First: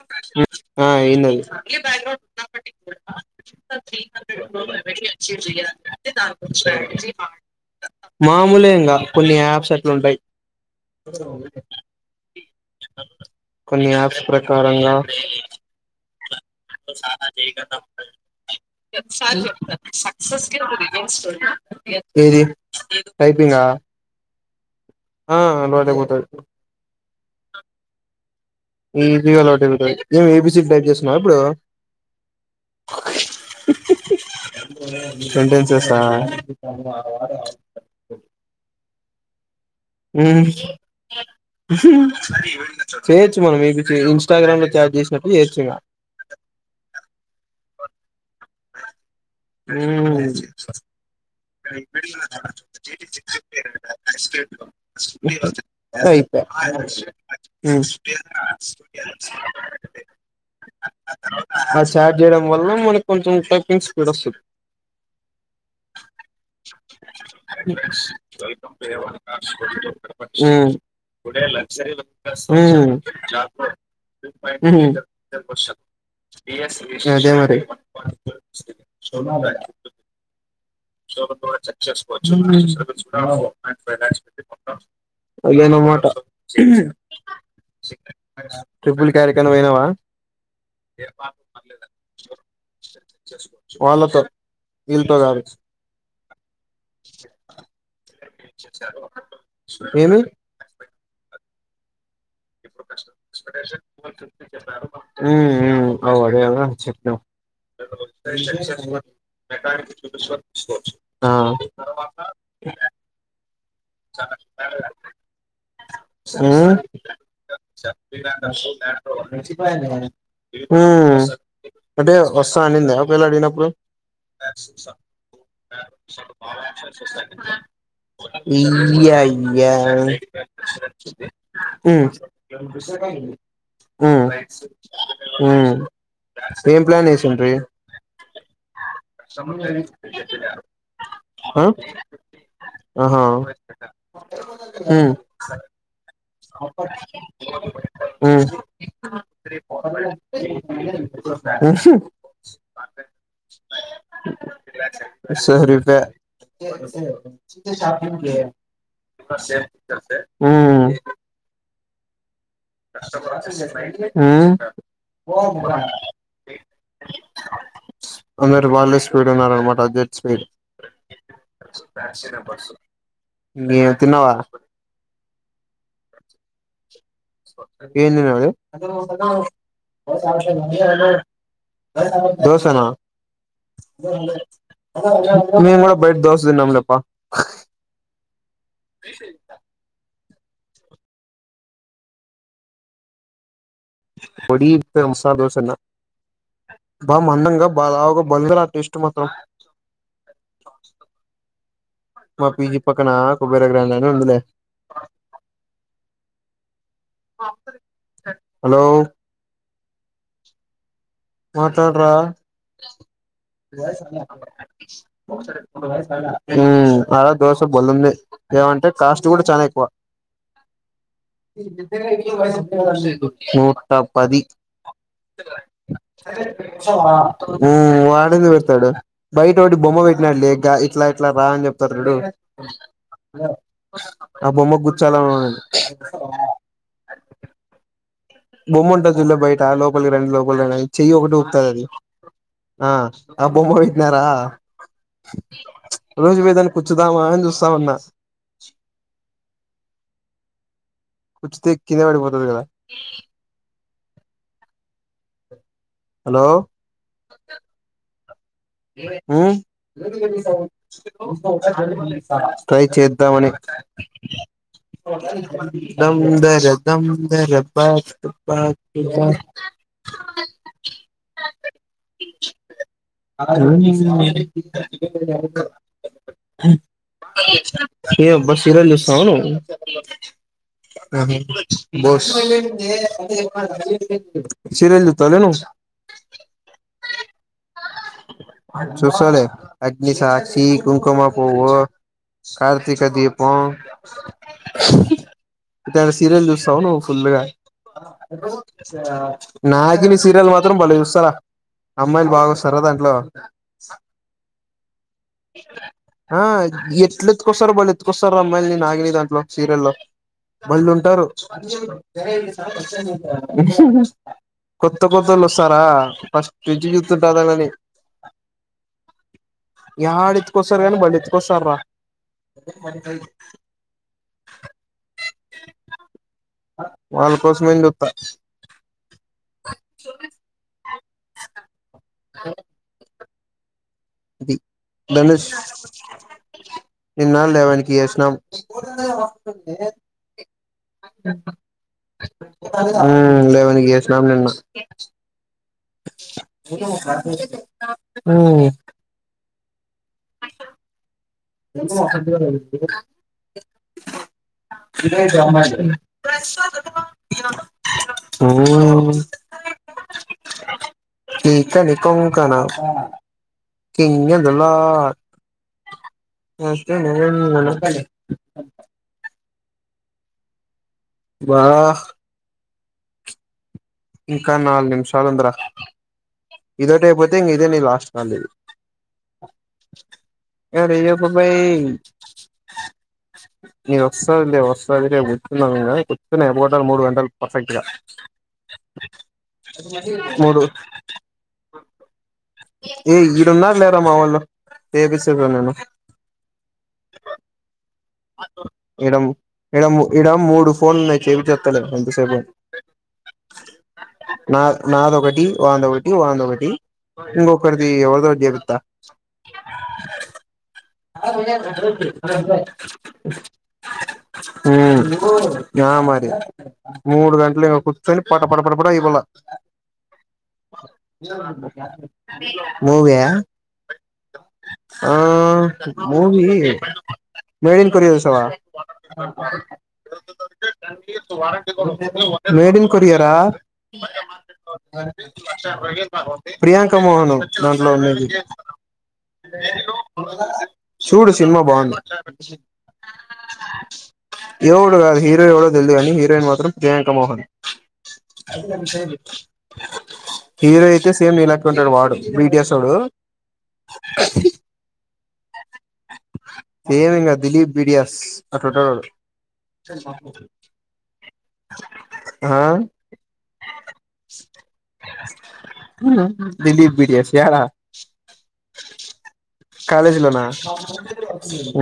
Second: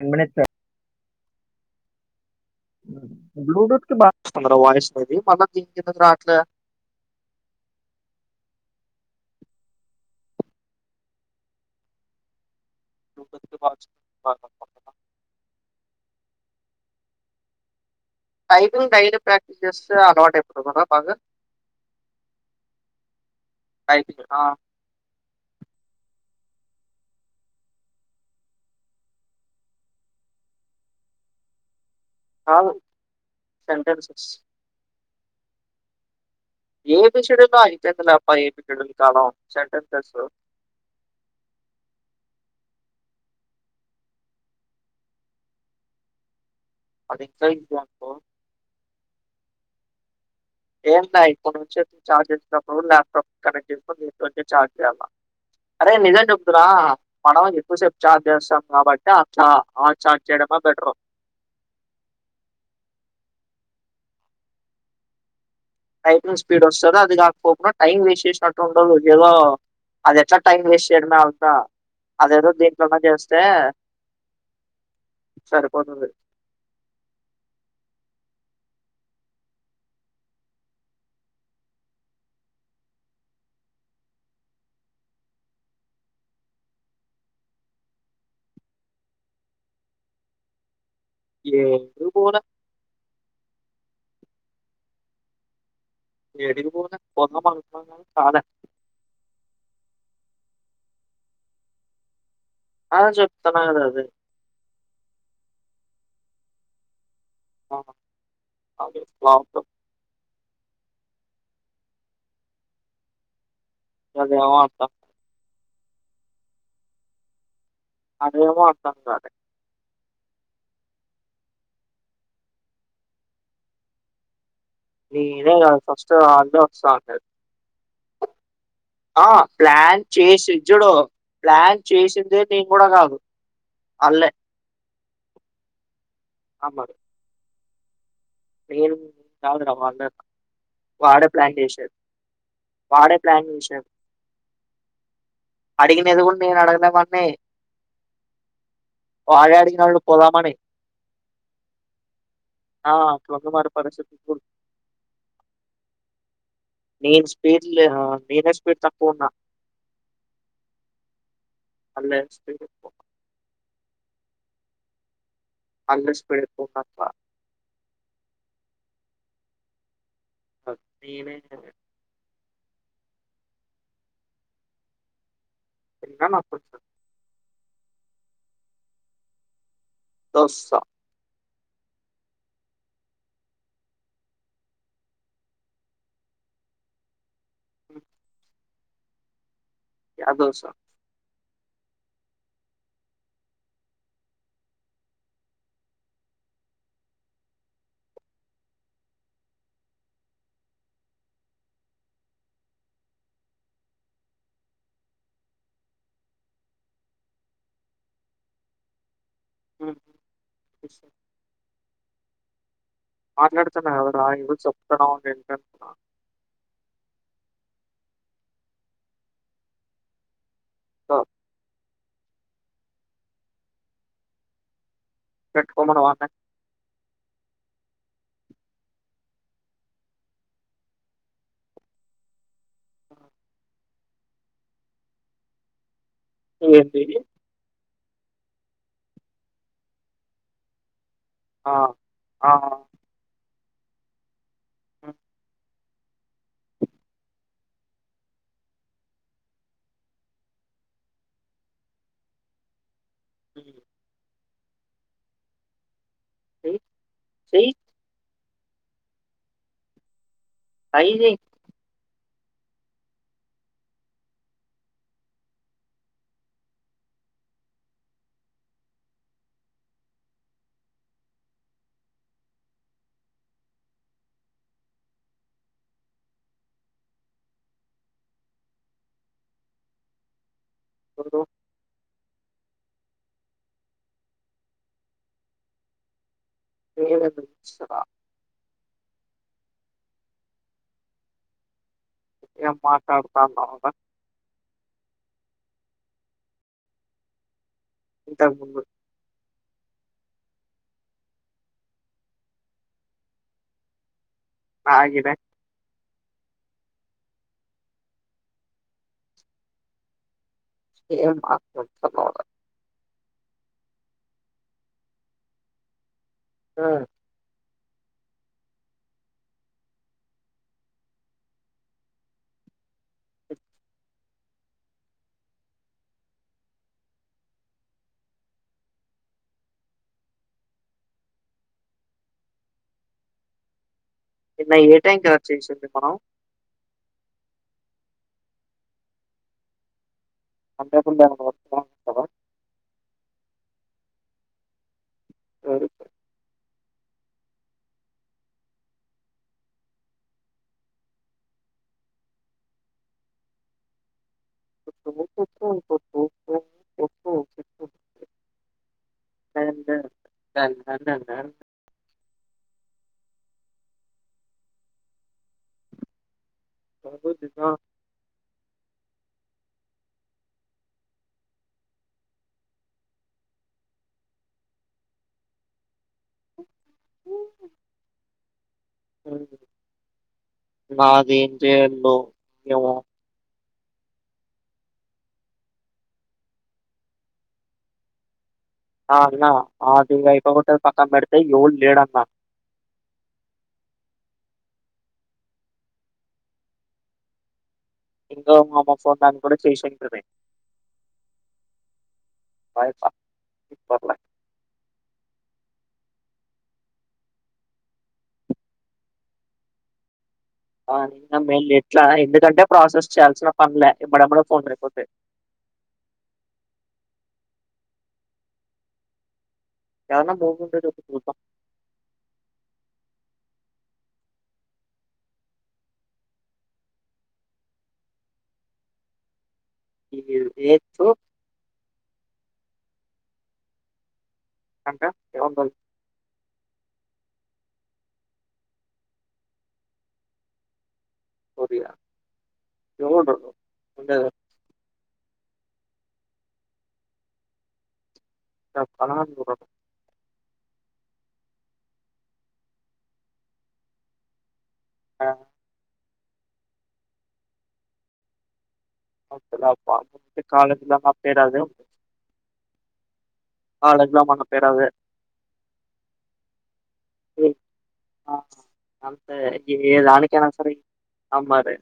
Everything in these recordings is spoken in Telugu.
టెన్ మినిట్స్ ఆ ఇనది బ్యాక్గ్రౌండ్ బ్లూటూత్ కి బాగా వస్తుంది రా వాయిస్ అనేది మళ్ళీ దీనికి ఎందుకు రావట్లే [unintelligible] మామూలే ఇంగ కొన్ని అప్స్ అట్లా ఉంటాయి బ్లూటూత్ కి బాగా కొన్ని వస్తుంది, ఆప్స్ బాగా ప్రక వస్తుంది. [unintelligible] స్నానం చేయకన్న ముందు టైపింగ్ డైలీ ప్రాక్టీస్ చేస్తే అలవాటు అయిపోతుంది కదా బాగా ఏది టైపింగ్ ఆ టైపింగ్ ఆ, ఈ రివల్ హోటల్ మేము ఏబీసీకి టైప్ చేస్తున్నాం ఇప్పుడు హ సెంటన్స్ సేస్ సెంటెన్సెస్ ఆ ఏది చెడుల యి చేతులపై ఏడులు కాలం సెంటెన్సెస్ ఉ ఉమ్ చేయచ్చు మమ్మి ఇన్స్టాగ్రామ్ లో చాట్ చేసినప్పుడు చేయొచ్చు ఇక అది క్రంచ్ అప్పో అ ఉ ఏం లే ఇప్పుడు నుంచి చార్జ్ చేసినప్పుడు ల్యాప్టాప్ కనెక్ట్ చేసుకొని దీంట్లో నుంచి చార్జ్ చేయాలా అరే అయి నిజం చెప్తున్నా మనం ఎక్కువసేపు చార్జ్ చేస్తాం కాబట్టి ఆ చా- ఆ చార్జ్ చేయడమే బెటర్ ఆ స్టార్ట్ చేయడం వల్ల మన క్ కింగ్ గే పీస్ ఎడక్కు టైపింగ్ స్పీడ్ వస్తదో అది కాకపోకుండా టైం వేస్ట్ చేసినట్టు ఉండదు ఏదో అది ఎట్లా ఉ ఉ టైం వేస్ట్ చేయడమే ఊ అంతా అదేదో వేదోమరి దీంట్లోనే చేస్తే సరిపోతది సన్నాద కోవ లేనమాట ట్రిపుల్ కార్యక్రమం అయినావా ఏడికి పోలే వాళ్ళతో ఇల్ తో గాద్ అస్ ఏడికి పోవలన్నా మ కాదా అస్ అదే చెప్తున్నా కదా అది ఉ అవు అదే కదా చెప్తాం ఆ! అది ఫ్లాప్ స స స చ ఆ చాల అదేమో అ అంటాం యూనిఇన్టిలిజిబుల్ అదేమో అంటాం కాలే హ అంటే వస్తా అనిందా ఒకేళ అడిగినప్పుడు నేనే కాదు ఫస్ట్ వాళ్ళే వస్తా అన్నారు యునిఇన్టిలిజిబుల్ ఆ ప్లాన్ చేసి ఇట్చుడు ప్లాన్ ఉమ్ చేసిందే నేను కూడా కాదు ఆళ్ళే హ ఎం ప్లాన్ వేసిండ్రి మీరు తాగుదర వాటర్ వాళ్ళే ప్లాన్ ఆ చేషారు. వాడే ఆహా ప్లాన్ ఉమ్ అడిగినది గు నేను అడగలే వాడ్నీ ఉమ్ అడిగిన వాళ్ళు పోదామని ఆ అట్లుంది మరి పరిస్థితి ఇప్పుడు సరిగ్గా నేను స్పీడ్ నేనే స్పీడ్ తక్కువ ఉన్నా ఆ హండ్రెడ్స్ ఉమ్ పోదాంరా అల్లే స్పీడ్ ఎక్కువ ఉన్నా అట్లా అందురు వేల్స్ సుడుమనరా మా పదా తి నేనే ఫ్యాన్స్ నంబర్సు ఇంకేం తిన్నావా తిన్నా నాకు కొంచెం ఏంది మే ఆది బస దోస [unintelligible] దోసనా మేము కూడా బయట దోస తిన్నంలేప్పా ఆ తిశేయ్ చెప్తా క్యా దోసా పొడి మసాలా దోసా తిన్న బా మందంగా బా లావుగా బాలేఉందిరా టేస్ట్ మాత్రం మా పిజీ పక్కనా కొబ్బర గ్రాండ్నే అని ఉందిలే హలో ఉ మాట్లాడరా మాట్లాడుతున్నా కదరా ఏదో చెప్తున్నావు అని వింటున్నా ఉమ్ ఆడా దోసా బలైంది ఏమంటే కాస్ట్ కూడా చానా ఎక్కువ సో తెలీదు నూటా పది పెట్టుకోమనవా చదివేకి నువ వస్తావా ఊ వాడ ఎందుకు పెడతాడు బయట ఒకటి బొమ్మ పెట్టినాడు లే గా ఇట్లా ఇట్లా రా అని చెప్తారు చూడు ఆ బొమ్మాగ్ గుచలాన్ ఏంటిది బొమ్ముంటది చూడలే బయటా లోకల్కి రానీ లోకల్కి రండని చెయ్యి ఒకటి ఊపుతాది ఆ అది ఆ ఆ బొమ్మా పెటినారా ఉ రోజుపోయి దాని కూచ్చుదామా అని చూస్తునా కుచ్చతే కిందా పడి పోతది కదా ఉమ్ హలో చెయ్యి చెయ్యి ఉమ్ ఓ వస్తావా ట్రై చెయ్యి ప్రదీప్ మళ్ళీ ట్రై చేద్దాం అని దమ్ ధరే దమ్ ధరే ప ప ఏం అబ్బా సీరియల్ చూస్తున్నావా నువ్వు ఆనీ బో సీరియల్ సుత్తానే ను లేదు నువ్ స్తావా చూసాలే అగ్ని సాక్షి కుంకుమ పువ్వు ఏం కార్తక దీపం మాట్లాడుతున్నావు ఇట్టారీ సిరియల్ చూస్తావ నువ్వు ఫుల్ గా నా ఆబో ఇంతకు ముందు చా నాగిని సీరియల్ మాత్రం బలే చూస్తారా, అమ్మాయిలు బాగా వస్తారా దాంట్లో. నాగినీ నా ఆ ఎట్లు ఎత్తుకొస్తారో బళ్ ఎత్తుకొస్తారా అమ్మాయిలునీ నాగినీ దాంట్లో సీరియల్లో బళ్ళుంటారు ఏం మాట్లాడుతున్నావ్ రా కొత్త కొత్తళ్ళు వస్తారా ఫస్ట్ నుంచి జుత్తుంట దండ్లని యాడ ఎత్కసారో గాని బళ్ ఎత్కసార్ రా వాల్ కోసమేన్ జుత్త అ నిన్న ఏ టైం కదా ధనుష్ చేసింది మనం నిన్న లేవన్ కి చేసినాం [unintelligible] లేవన్ నికి చేసినాం నిన్న హ్మ్ ఎ హ్మ్ కీక నికు కానా కింగద్ లా నస్తే బా హ్ ఇంకా నాలు నిమిషాలుంద్ర ఇదొటి అయిపోతే ఇంగ ఇదే నీ లాస్ట్ కాల్ నాదేం చేయాలో ఏమో నీ వస్తదిలే వస్తాదిలే కూర్చుదాం ఇంగ కూర్చొని, అయిపోగొట్టాలి మూడు గంటలు పర్ఫెక్ట్గా ఆ ఆన్నా అది ఇంగ అయిపోగోట్ట పక్కం పెడ్ తే ఎవడు లేడ్ అన్న ఏ ఇడున్నారూ లేరా మా వొళ్ళు చేపిస్తా ఇప్పుడు నేను ఇంకో మా అమ్మ ఇడ ఫోన్ ము దాన్ని కూడా ఇడ చేసింటది ఇడా మూడు ఫోన్లున్నా చేపి చెత్తలే ఎంతసేపు గానీ నా నాదొకటి టి వాంద ఒకటి వాంద ఒకటి ఇంగ ఒకక్కరిది ఎవదో జరుతా మ ఎట్లా ఎందుకంటే ప్రాసెస్ చేయాల్సిన పనిలే ఎమ్మడెమ్మడే ఫోన్లు హ్మ్మ్ అయిపోతాయి మరి మూడు గంటలు ఇంకా కూర్చొని పట పడ పడ పడ ఇయిపోల ఏదన్నా మూవీ ఉంటే చూడు చూద్దాం మూవీఆ ఆ మూవీ మేళన్ కో సవా ఎ ఈ టెన్ ఎయిత్ ఇయర్స్ వారంట రేడింగ్ కురియరా అంటే ఎవరు క్షంది ప్రియాంక మోహన్ దాంట్లో ఉన్నది చూడు సినిమా బాగుంది చూ అంటే [inaudible] ఎవడు కాదు హీరో ఎవడో తెలిదుగాని హీరోయిన్ మాత్రం జయాంక మోహన్ ఇ ప హీరో అయితే సేమ్ ననక్ ఉంటాడు వాడు బీటియాస్ోడు ఆ సేమి ఇంగా దిలీప్ బిడియాస్ కాాలజే హ కాలేజీలో మన పేరు అదే దిలీప్ బిడిసి ఈ, యారా ఆ అంతే ఏ కాలేజలోనా దానికైనా సరే ఆ మరి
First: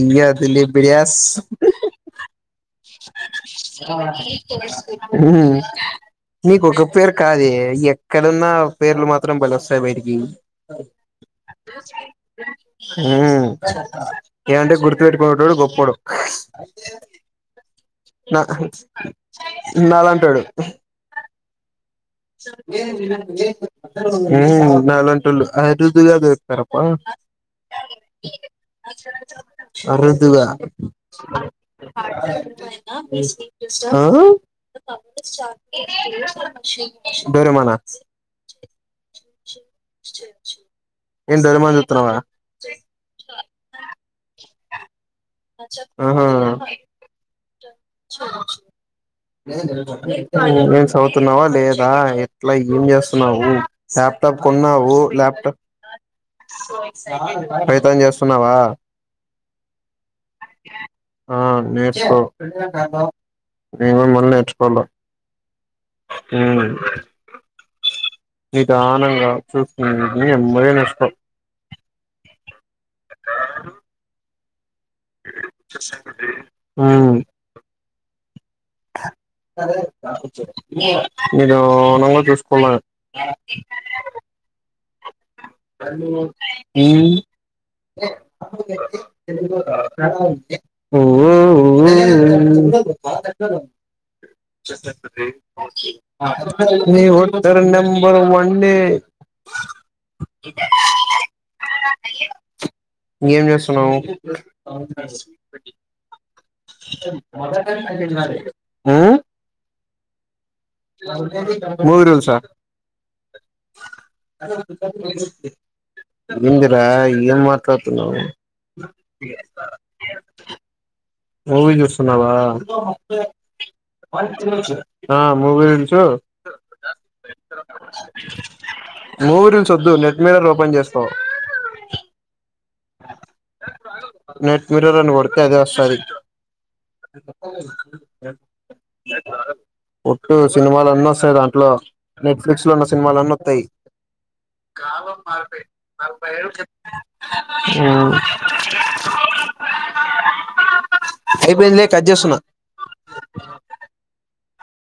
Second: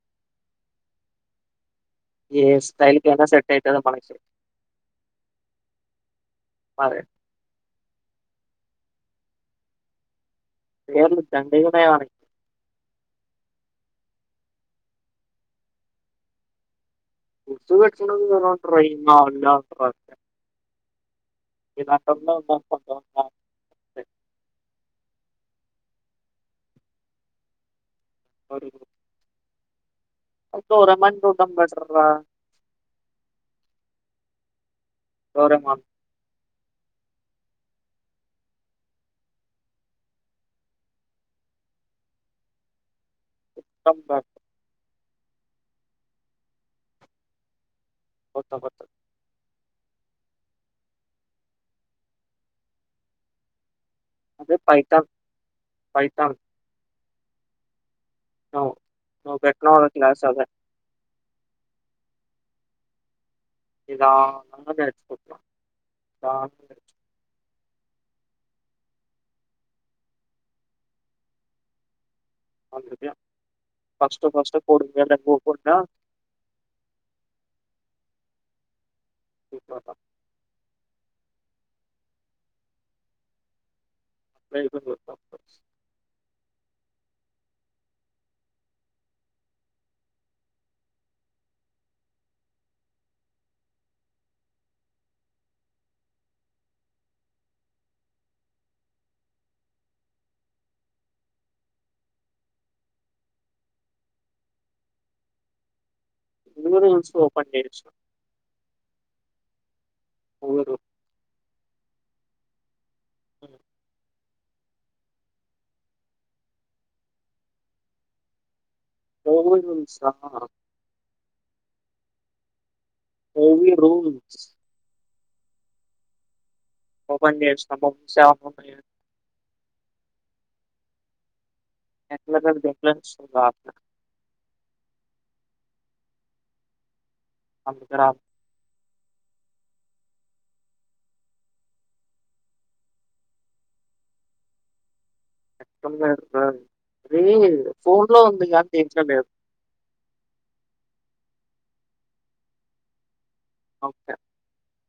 ఇ అదిలీ బిడి బస్ ఏ స్టైల్ కైనా సెట్ అయితది మనకి నీకు ఒక మరి పేరు కాద ఇక్కడ ఉన్న పేర్లు మాత్రం బలి వస్తాయి బయటికి ఎర్లు చం హ ఏమంటే గుర్తుపెట్టుకునేడు గొప్పోడు గుర్తు పెట్టుకునేది నా ఎవరు ఉంటారు ఈ మా వాళ్ళే ఉంటారు నాల అంటాడు ఇ హ్మ్మ్ న అరుదుగాదరుతారప్ప ఎవరు? అరుదుగా డోరేమాన్ చూడడం బెటర్ రా పప్పు చార్ డోరేమాన్ చి డొరిమానా ఇన్ డోరెమాన్ సుత్తన్నవ ఉత్తమ్ బ [unintelligible] ఆహా పత్తపోతు ఏం చదువుతున్నావా లేదా ఎట్లా ఏం చేస్తున్నావు ల్యాప్టాప్ అదే కొన్నా ఓ పైథాన్ ల్యాప్టాప్ పైథాన్. పాయితన్ చే న్నావా అవును. నువ్వు పెట్టినావు క్లాస్ అదే. ఆ నేర్చకో ఎ కా [unintelligible] మేము మళ్ళీ నిదానంగా నేర్చుకోవాల నేర్చుకుంటున్నా. హుమ్మ్ నిదానంగా నేర్చుకుంటున్నా. నీదానంగా చూసుినని ఎంబడే నష్టం అద ఫస్ స్త ఆ అదే అయిపోతాం. మీరునంగా చూసుకోాల అట్లా అయిపోయింది మొత్తం. ఓ ఉత్తర నంబర్ వన్ న ఏం చేస్తున్నావు మూవీ రూల్స్ ఓపెన్ మొదట చేసినా. సైన్ ఇన్ కర్రీ ఆ మూవీ రూల్. మూవీరూల్స్ ఆ అ ఎందిరా ఏం మాట్లాడుతున్నావ్ మూవీ రూల్సా? మూవీ చూస్తున్నావా మూవీ రూల్స్ ఆ మూవీ రూల్స్ ఓపెన్ చేసినా. మూవీస్ ఏమన్నా ఉన్నాయా? మూవీరుల్స్ వద్దు నెట్ మీరర్ ఓపెన్ చేస్తాా సో ఎల నెట్ మిరర్ అని కొడుతే అదే స్తది అందుకే రాదు. ఒట్టు సినిమాలు అన్న వస్తాయి దాంట్లో నెట్ఫ్లిక్స్ లో ఉన్న సినిమాలున్న వత్తయి [unintelligible] పోన్ లో ఉంది కానీ దీంట్లో లేదు అయిపోయిందిలే కట్ చేస్తున్నా ఓకే